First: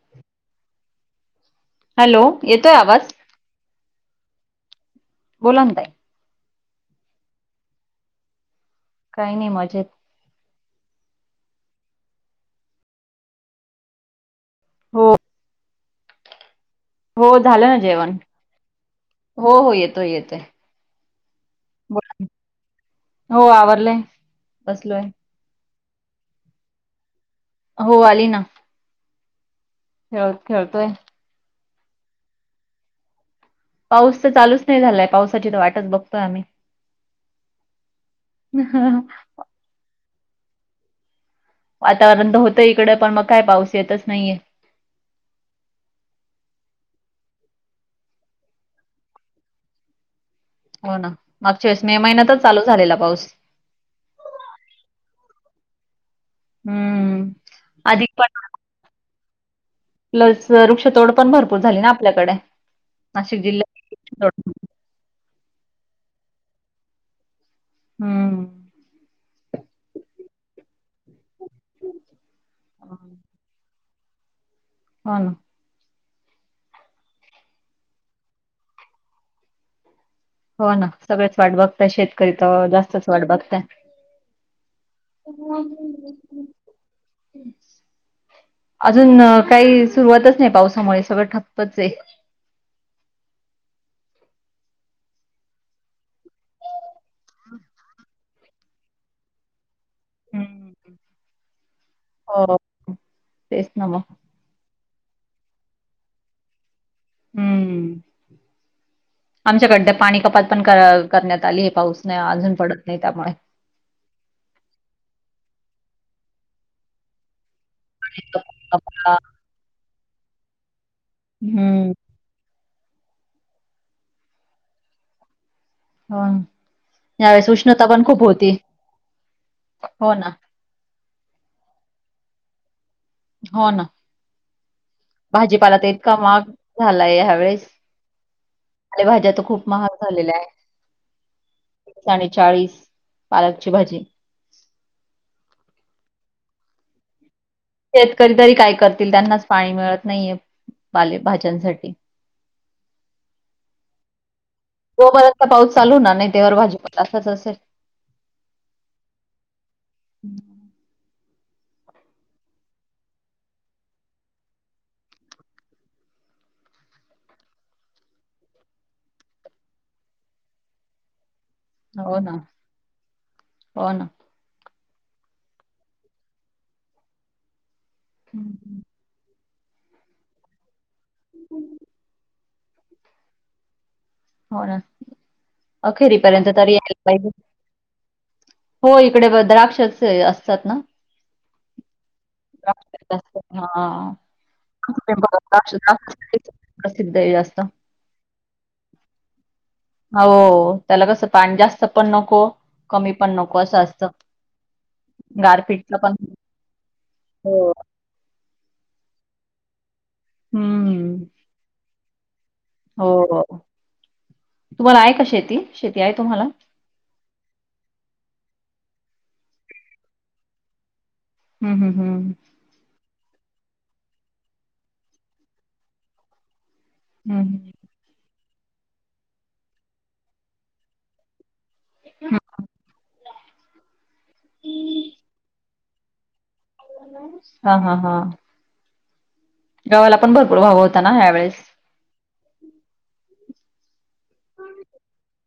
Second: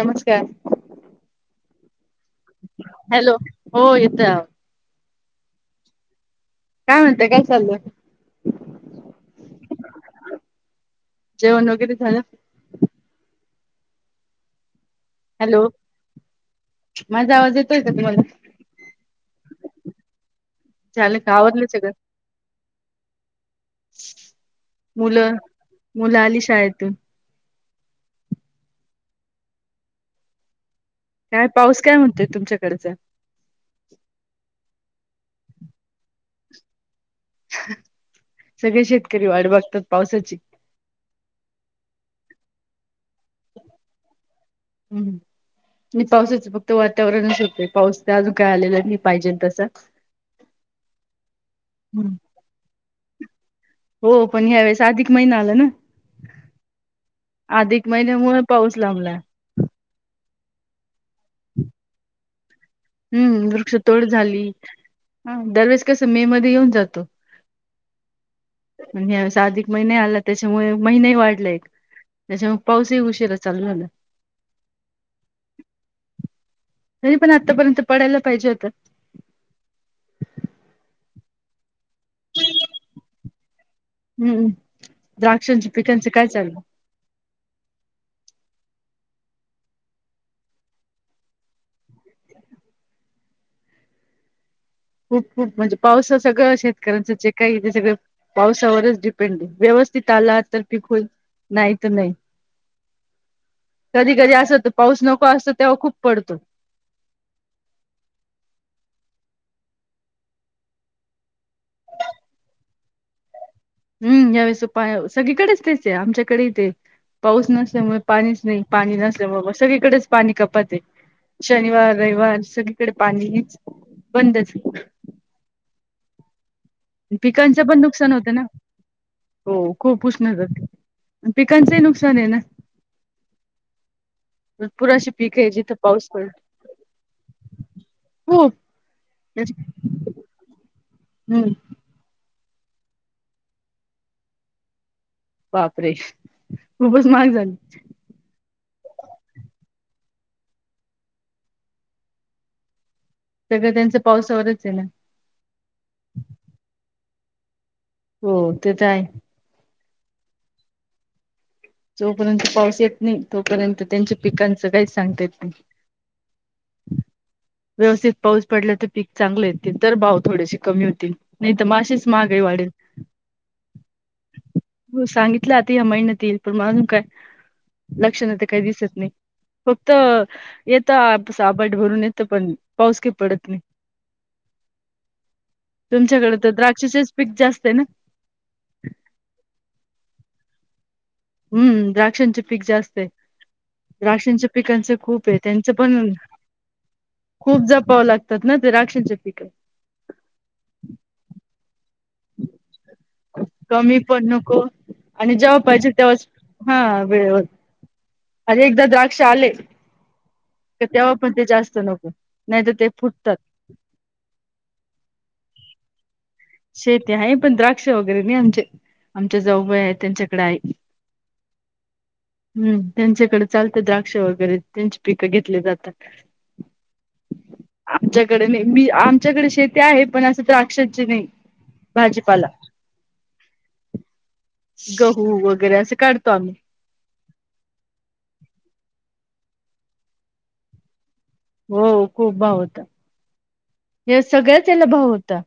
नमस्कार हॅलो येतोय आवाज हॅलो हो येतोय आवाज बोलान तई काय म्हणताय, काय चाललंय? काही नाही, मजेत. जेवण वगैरे झालं? हो हॅलो माझा हो, आवाज झालं ना येतोय का जेवण, तुम्हाला हो हो येतोयं येतोयं. गावातलंच हेय काय, हो आवरलंय बसलोय मुलं? मुलं आली शाळेतून? हो आली ना. खेळ खेळतोय. काय पाऊस काय म्हणतुयं तुमच्याकडचा? पाऊस तर चालूच नाही झालाय, पावसाची तर वाटच बघतोय आम्ही. सगळे शेतकरी वाट बघत्यात पावसाची. वातावरण तर होतंयं इकडं, पण मग काय पाऊस येतच नाहीये. हम्म. आणि पावसाच फक्त वातावरणच होतयं, पाऊस तर अजून काय आलेला नाही पाहिजे तसा. हो ना, मागच्या वेळेस मे हम्म. महिन्यातच चालू झालेला पाऊस. हो पण ह्या वेळेस अधिक महिना आला ना हम्म. अधिक महिन्यामुळे पाऊस लांबला. प्लस वृक्षतोड पण भरपूर झाली ना आपल्याकडे. नाशिक हम्म, वृक्ष जिल्ह्यात तोड झाली, वृक्षतोड दरवेळेस कसं मे मध्ये येऊन जातो. हम्म. आणि यावेळेस अधिक महिने आला त्याच्यामुळे महिने वाढले एक. त्याच्या मुळ पाऊसही उशिरा चालू झाला. होन. तरी पण आतापर्यंत पडायला पाहिजे होता. हो ना, सगळेच वाट बघताय, शेतकरी तर जास्तच वाट बघता य. हूं, द्राक्षांचे पिकांच काय चाललं? अजून काही सुरुवातच नाही, पावसामुळे सगळं ठप्पच आहे. [unintelligible] खूप खूप म्हणजे पावसाचं सगळं शेतकऱ्यांचं जे काही ते सगळं पावसावरच डिपेंड आहे. व्यवस् स्थित आला तर हम्म. पिकं होईल नाही तर नाही. हो तेच ना मग. कधी कधी असं होतं पाऊस नको असतो तेव्हा खूप पडतो. हूम्म. [inaudible] आमच्याकड तर पाणी कपात पण क करण्यात आली आहे. पाऊस नाही अजून पडत नाही त्यामुळे. हम्, यावेळेस पा सगळीकडेच तेच आहे, आमच्याकडेही ते पाऊस नस ल्यामुळे पाणीच नाही, पाणी कपात नसल्यामुळे मग सगळीकडेच पाणी कपात हेय. हम्म. शनिवार, रविवार सगळीकडे पाणीचं बंदच. ह यावेळेस पिकांचं उष्णता पण नुकसान खूप होतं ना होती. हो, खूप हो ना उष्णता अनं पिकांचंही नुकसान हेय ना. हो ना, भरपूर अशी पीक आहे जिथं भाजीपाला तर पाऊस इतका पडतो महाग झालाय ह्या वेळेस खूप पालेभाज्या तर खूप महाग झालेल्या हाये. हूं. चाळीस, पालकची भाजी. बापरे, खूपच महाग झाली. शेतकरी तरी काय करतील त्यांनाच पाणी मिळत नाहीये, पाले भाज्यांसाठी. सगळं त्यांचं पावसावरच आहे ना जोवर पाऊस चालू होणारं नाही तेवर भाजीपाला असाच असेल. हो, ते तर हाय. हम्म. जोपर्यंत पाऊस येत नाई तोपर्यंत त्यांच्या पिकांचं काही सांगता येत नाही. हम् व्यवस्थित पाऊस पडल्या तर पीक चांगले येतील तर भाव थोडेसे कमी होतील नाही तर माशीच हो ना महागई वाढेल हो ना हो सांगितलं आता या महिनत येईल पण मला काय लक्षण ते काही दिसत नाही फक्त येत साबाड भरून येतं पण पाऊस क पडत नाही हो ना तुमच्याकडे अखेरीपर्यंत तर तरी यायला द्राक्षचेच पीक पाहिजे जास्त आहे ना हो इकडे द्राक्ष असतात ना हम्म द्राक्षांचे पीक जास्त आहे द्राक्ष असतात हा. राक्षंच्या पिकांचं खूप आहे त्यांचं द्राक्ष पण द्राक्षासाठीच प्रसिद्ध आहे जास्त खूप जापाव लागतात ना ते राक्षांच्या पिक हो त्याला कसं पाणी जास्त पण नको कमी पण नको असं कमी असत पण नको आणि जेव्हा पाहिजे तेव्हाच हा वेळेवर हो अरे एकदा द्राक्ष आले तेव्हा हम्म पण ते जास्त नको नाही तर ते फुटतात हो तुम्हाला आहे का शेती शेती आहे तुम्हाला शेती आहे पण द्राक्ष वगैरे नाही आमचे आमच्या जावबाय आहेत त्यांच्याकडे आहे हम्म हम्म हम् हम्म त्यांच्याकडे चालत द्राक्ष वगैरे त्यांची पिकं घेतली जातात हम् ह आमची शेती आहे पण द्राक्षांची नाही हम्म भाजीपाला गहू वगैरे असं काढतो आम्ही हा हा हा गावाला पण खूप भाव होता ना ह्यावेेळेस. हो खूप भाव होता या सगळ्याच याला भाव होता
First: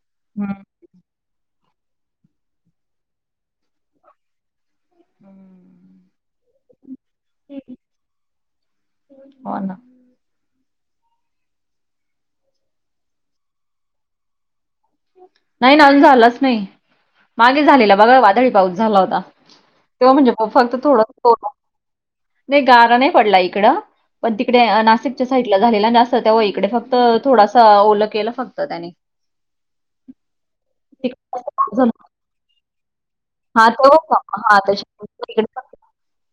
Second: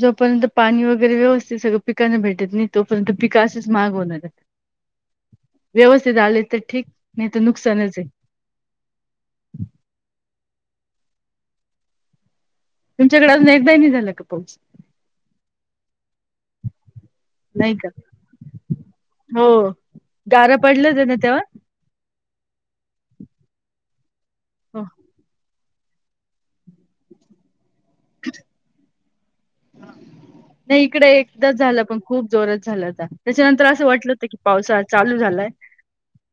जोपर्यंत हम्म. पाणी वगैरे सगळा पिकांना व्यवस्थित भेटत नाही तोपर्यंत पीक अशीच महाग होणार व्यवस्थित आले तर ठीक नाही तर नुकसानच आहे हो ना तुमच्याकडे अजून एकदाही झाला नाही का पाऊस नाही ना अून झालाच नाही मागे नाही का झालेला बघा वादळी पाऊस झाला होता हो तेव्हा म्हणजे खूप गारा पडलंच थोडा आहे ना तेव्हा थोडा नाही गारा नाही पडला इकडं पण तिकडे हो नाशिकच्या साहित झाले जास्त त्याव इकडे फक्त थोडासा ओलं केलं फक्त त्याने नाही इकड एकदा झालं पण खूप जोरात झालं आता हा त्याच्यानंतर असं वाटलं तेव्हा होतं कि हा पावसाळा चालू झालाय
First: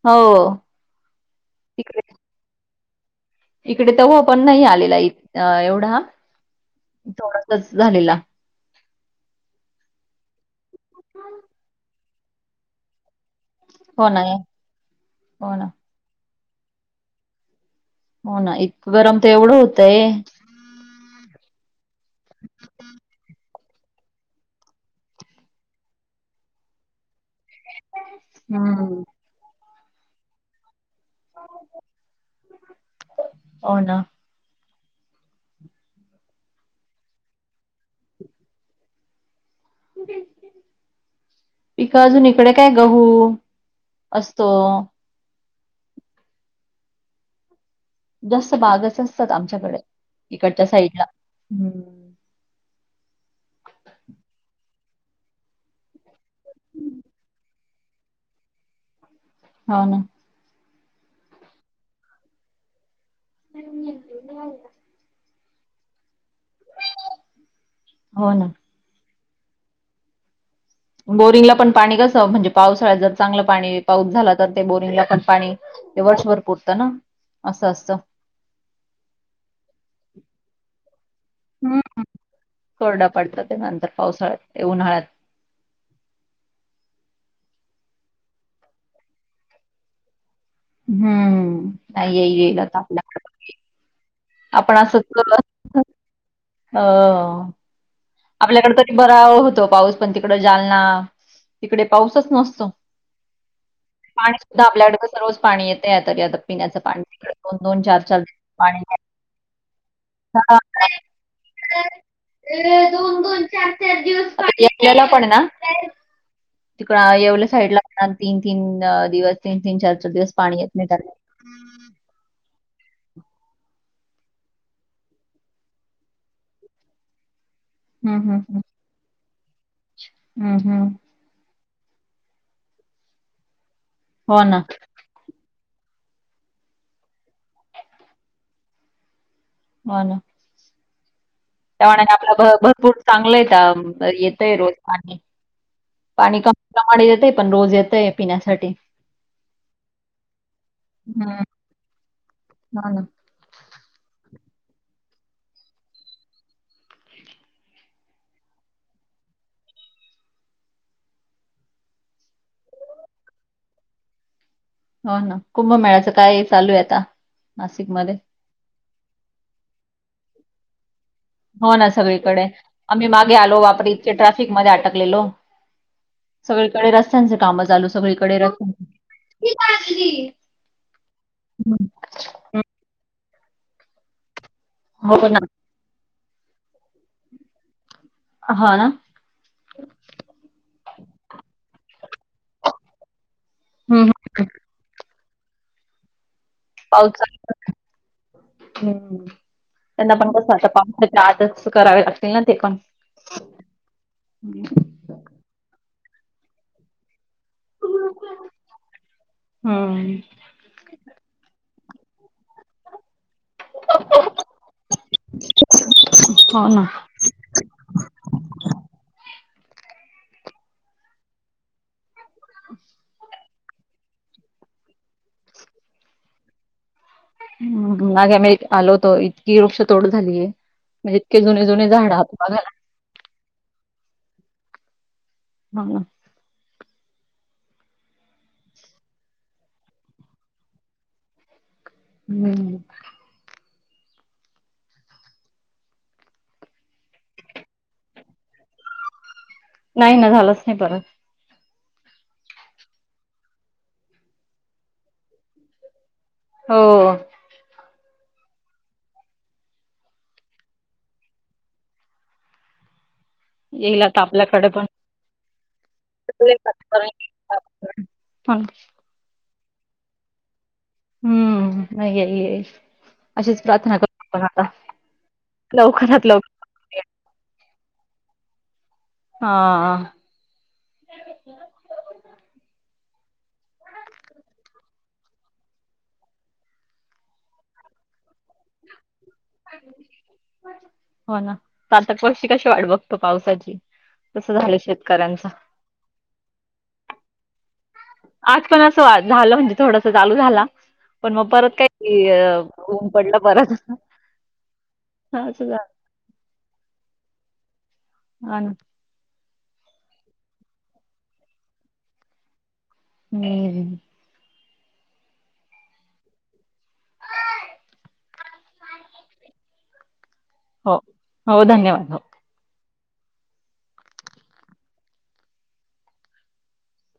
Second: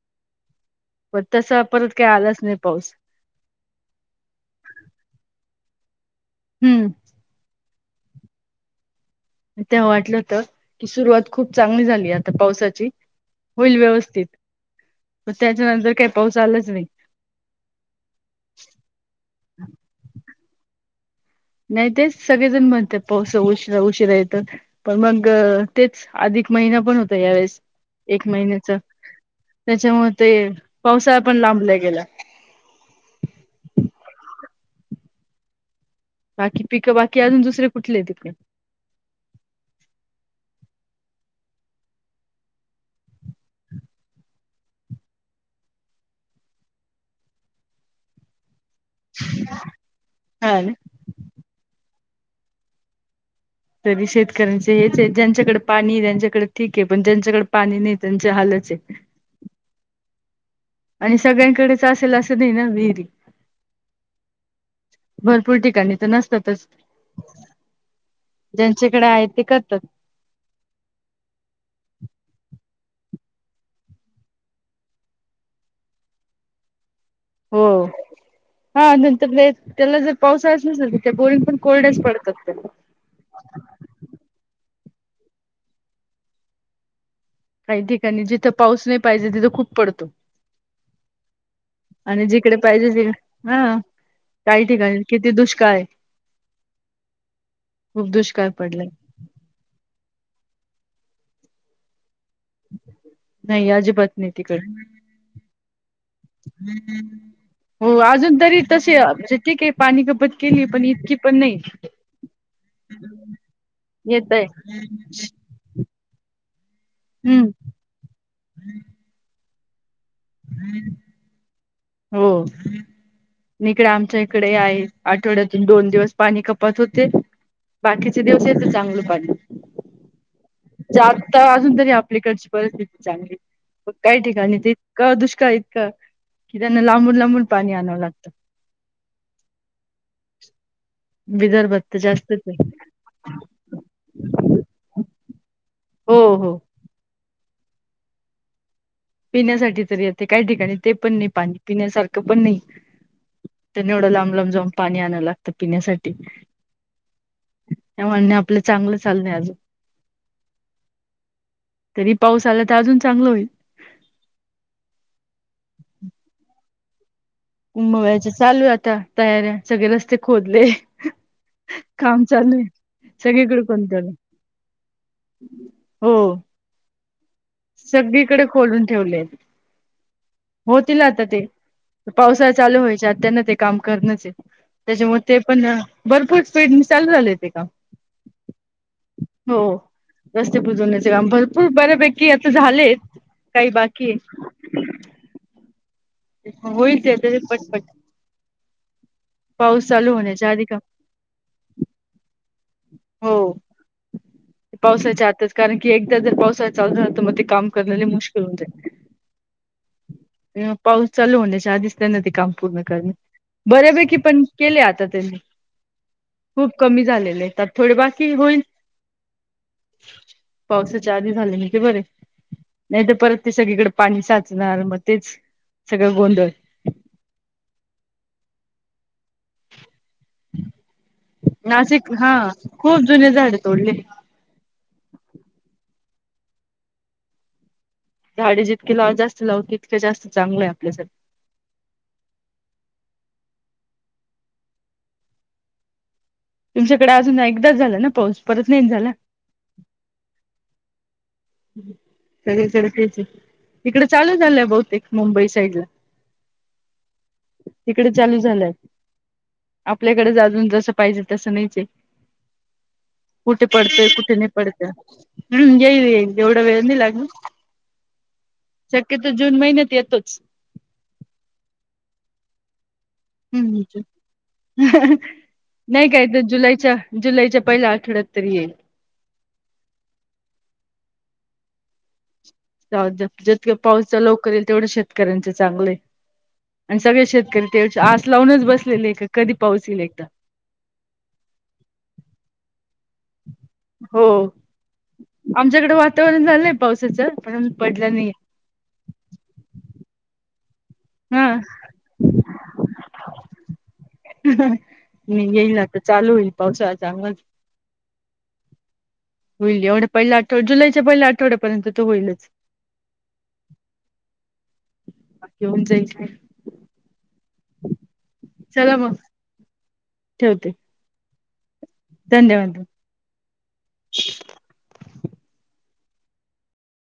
हो प तस परत तिकडे काय आलाच नाही पाऊस इकडे तर हो पण नाही आलेला एवढा हम्म थोडस झालेला तेव्हा वाटलं होत की सुरुवात खूप चांगली झाली आता पावसाची होईल हो ना व्यवस्थित तर हो ना त्याच्यानंतर काही पाऊस आलाच नाही हो ना इत गरम तर एवढं होतंय नाही तेच सगळेजण म्हणत पावस उशरा उशिरा येत पण मग तेच आधी एक महिना पण होता यावेळेस एक महिन्याच हम्म. त्याच्यामुळे ते पावसाळा पण लांब लय गेला. हो ना बाकी पीक बाकी अजून दुसरे कुठले ये तिकडे [inaudible] पिक अजून इकडे काय गहू असतो. जास्त बागच असतात आमच्याकडे हा इकडच्या ना साईडला हूं तरी शेतकऱ्यांचे हेच आहे ज्यांच्याकड पाणी त्यांच्याकड ठीक आहे पण ज्यांच्याकड पाणी नाही त्यांचे हालच आहे. हा ना. आणि सगळ्यांकडेच असेल असं नाही ना विहिरी. [unintelligible] भरपूर ठिकाणी तर नसतातच. हो ना ज्यांच्याकडे आहेत ते करतात. बोरिंगला पण पाणी कसं, म्हणजे पावसाळ जर चांगलं पाणी पाऊस झाला तर ते बोरिंगला पण पाणी ते वर्षभर पुरतं ना. हो असं असतं हा नंतर नायच त्याला जर पावसाळाचं नसलं तर ते बोरिंग पण हम्म कोरडेच पडतात त्या कोरडा पडतं ते नंतर पावसाळ्यात ते उन्हाळत काही ठिकाणी जिथं पाऊस नाही पाहिजे तिथं खूप पडतो. हम्म नाही आणि येईल जिकडे येईल आता पाहिजे ति आपल्याकडे हा काही आपण ठिकाणी असंच किती दुष्काळये. आपल्याकड तरी बरा होत पाऊस पण तिकड जालना तिकडे पाऊस सच नसतो. नाही अजिबात नाही पाणी सुद्धा तिकडे आपल्याकड कसं रोज पाणी येतेय आता तरी पिण्याचं पाणी दोन दोन हो चार चार दिवस अजून तरी तसे म्हणजे ठीक ये पाणी कपत केलीय पण इतकी पण नाही. ये दोन दोन चार चार येतय दिवस [unintelligible] पण ना तिकल हम्म येवले साईटला तीन तीन दिवस तीन तीन चार दिवस पाणी येत नाय काय नाय. हो. इकड आमच्या इकडे आहे आठवड्यातून दोन दिवस पाणी कपात होते. हम्म, बाकीचे हम्म, दिवस हम्म. येत चांगलं पाणी. हम्म, हम्म. च्या आता अजून तरी आपल्याकडची परिस्थिती चांगली काही हो ना ठिकाणीत इतका दुष्काळी इत का कि त्यांना लांबून लांबून पाणी आणावं लागत. हो ना. विदर्भात तर त्यामानाणे आपला जास्तच भ आहे भरपूर चांगलय येतय रोज पाणी. हो पाणी हो कमी प्रमाणात येतय पण रोज येतय पिण्यासाठी. पिण्यासाठी तरी येते काही ठिकाणी ते पण नाही हम्म, पाणी पिण्यासारखं पण नाई. हो ना त्यानां एवढं लांब लांब जाऊन पाणी आणाव लागतं पिण्यासाठी. त्या मानाने आपलं चांगलं चाललंय अजून तरी पाऊस आला तर अजून चांगल होईल. हो ना कुंभमेळाचं काय चालू आहे आता नाशिकमध्ये कुंभामेळ्याच्या चालू आहे आता तयाऱ्या सगळे रस्ते खोदले. हो ना काम सगळीकडे चालू आहे. आम्ही मागे आलो सगळीकडे कोण बापरे! इतके ट्रॅफिकमध्ये अटकलेलो. हो सगळीकडे रस्त्यांच काम चालू सगळीकडे खोलून ठेवलेत. रत्यां होतील आता ते पावसाळ चालू व्हायच्या आता त्यांना ते काम करनच ये त्याच्यामुळ हो ते ना. पण भरपूर स्पीड न चालू झालय ते काम. हा ना. हो रस्ते बुजवण्याचे काम भरपूर बऱ्यापैक की आता झालेत काही हं, बाकी ये. हं. होईल ते आता [unintelligible] पट पट हम्म त्यांना पण कसं आता काम पावसाच्या आतचं करावे लागतील ना ते कामं हो, पावसाच्या आतच, कारण की एकदा जर पावसाळा चालू झाला तर मग ते काम करणं लय मुश्किल होऊन जाईल. हं. ह्म्म, पाऊस चालू होण्याच्या आधीच त्यांना ते काम पूर्ण करणे. बऱ्यापैकी पण केले आता त्यांनी, हो खूप ना. कमी झालेले. त्यात थोडे बाकी होईल, पावसाच्या आधी झाले म ते बरे. नाही तर परत ते सगळीकडे पाणी साचणार मग तेच सगळं गोंधळ. ह्म्म, मागे मी आलो होतो इ की वृक्ष तोड झालीय, म्हणजे इतके जुने जुने नाशिक झाड हा बघाना खूप जुने झाडे तोडले हम्म झाडे जितके ला जास्त लावू तितके जास्त चांगलंय आपल्यासाठी. हम्म. तुमच्याकडे अजून एकदा झाला ना पाऊस परत नाहीन झाला? नाही ना झालाच नाही परत. हम्म, सगळीकडे तेच आहे, हिकडं चालू झालाय बहुतेक मुंबई साईड ला. हो तिकडे चालू झालाय. आपल्याकडे ज आजून जसं पाहिजे तसं नाहीचए. कुठे येईल पडतंय आता कुठे नाही आपल्याकडे पण. पडतेय, हम्म येईल येईल. एवढा वेळ नाही लागणार, हं. शक्यतो जून महिन्यात येतोच. हम्म, नाहीये ए ए ह् नाही काय लवकरात तर. लवकर जुलैच्या-जुलैच्या पहिला अठड्यात् तरी येईल. हा. जितके पाऊसचा लवकर येईल तेवढं शेतकऱ्यांचे चांगले. आणि सगळे शेतकरी ते आस लावूनच बसलेले एक हो ना तातक पक्षी कशी वाढ बघ पावसाची हो कस झालं शेतकऱ्यांच. आमच्याकडे वातावरण झालंय पावसाचं पण पडला नाही. आज पण असं झालं म्हणजे थोडस चालू झाला. पण मग हा परत काय ऊन पडलं परत. मी असं झालं येईल तर चालू होईल पावसाळ्या चांगलाच. हा. ना. होईल एवढं पहिल्या आठवड जुलैच्या पहिल्या आठवड्यापर्यंत त होईलच. हम्म. [unintelligible] चला मग ठेवते. हो हो धन्यवाद. हो धन्यवाद.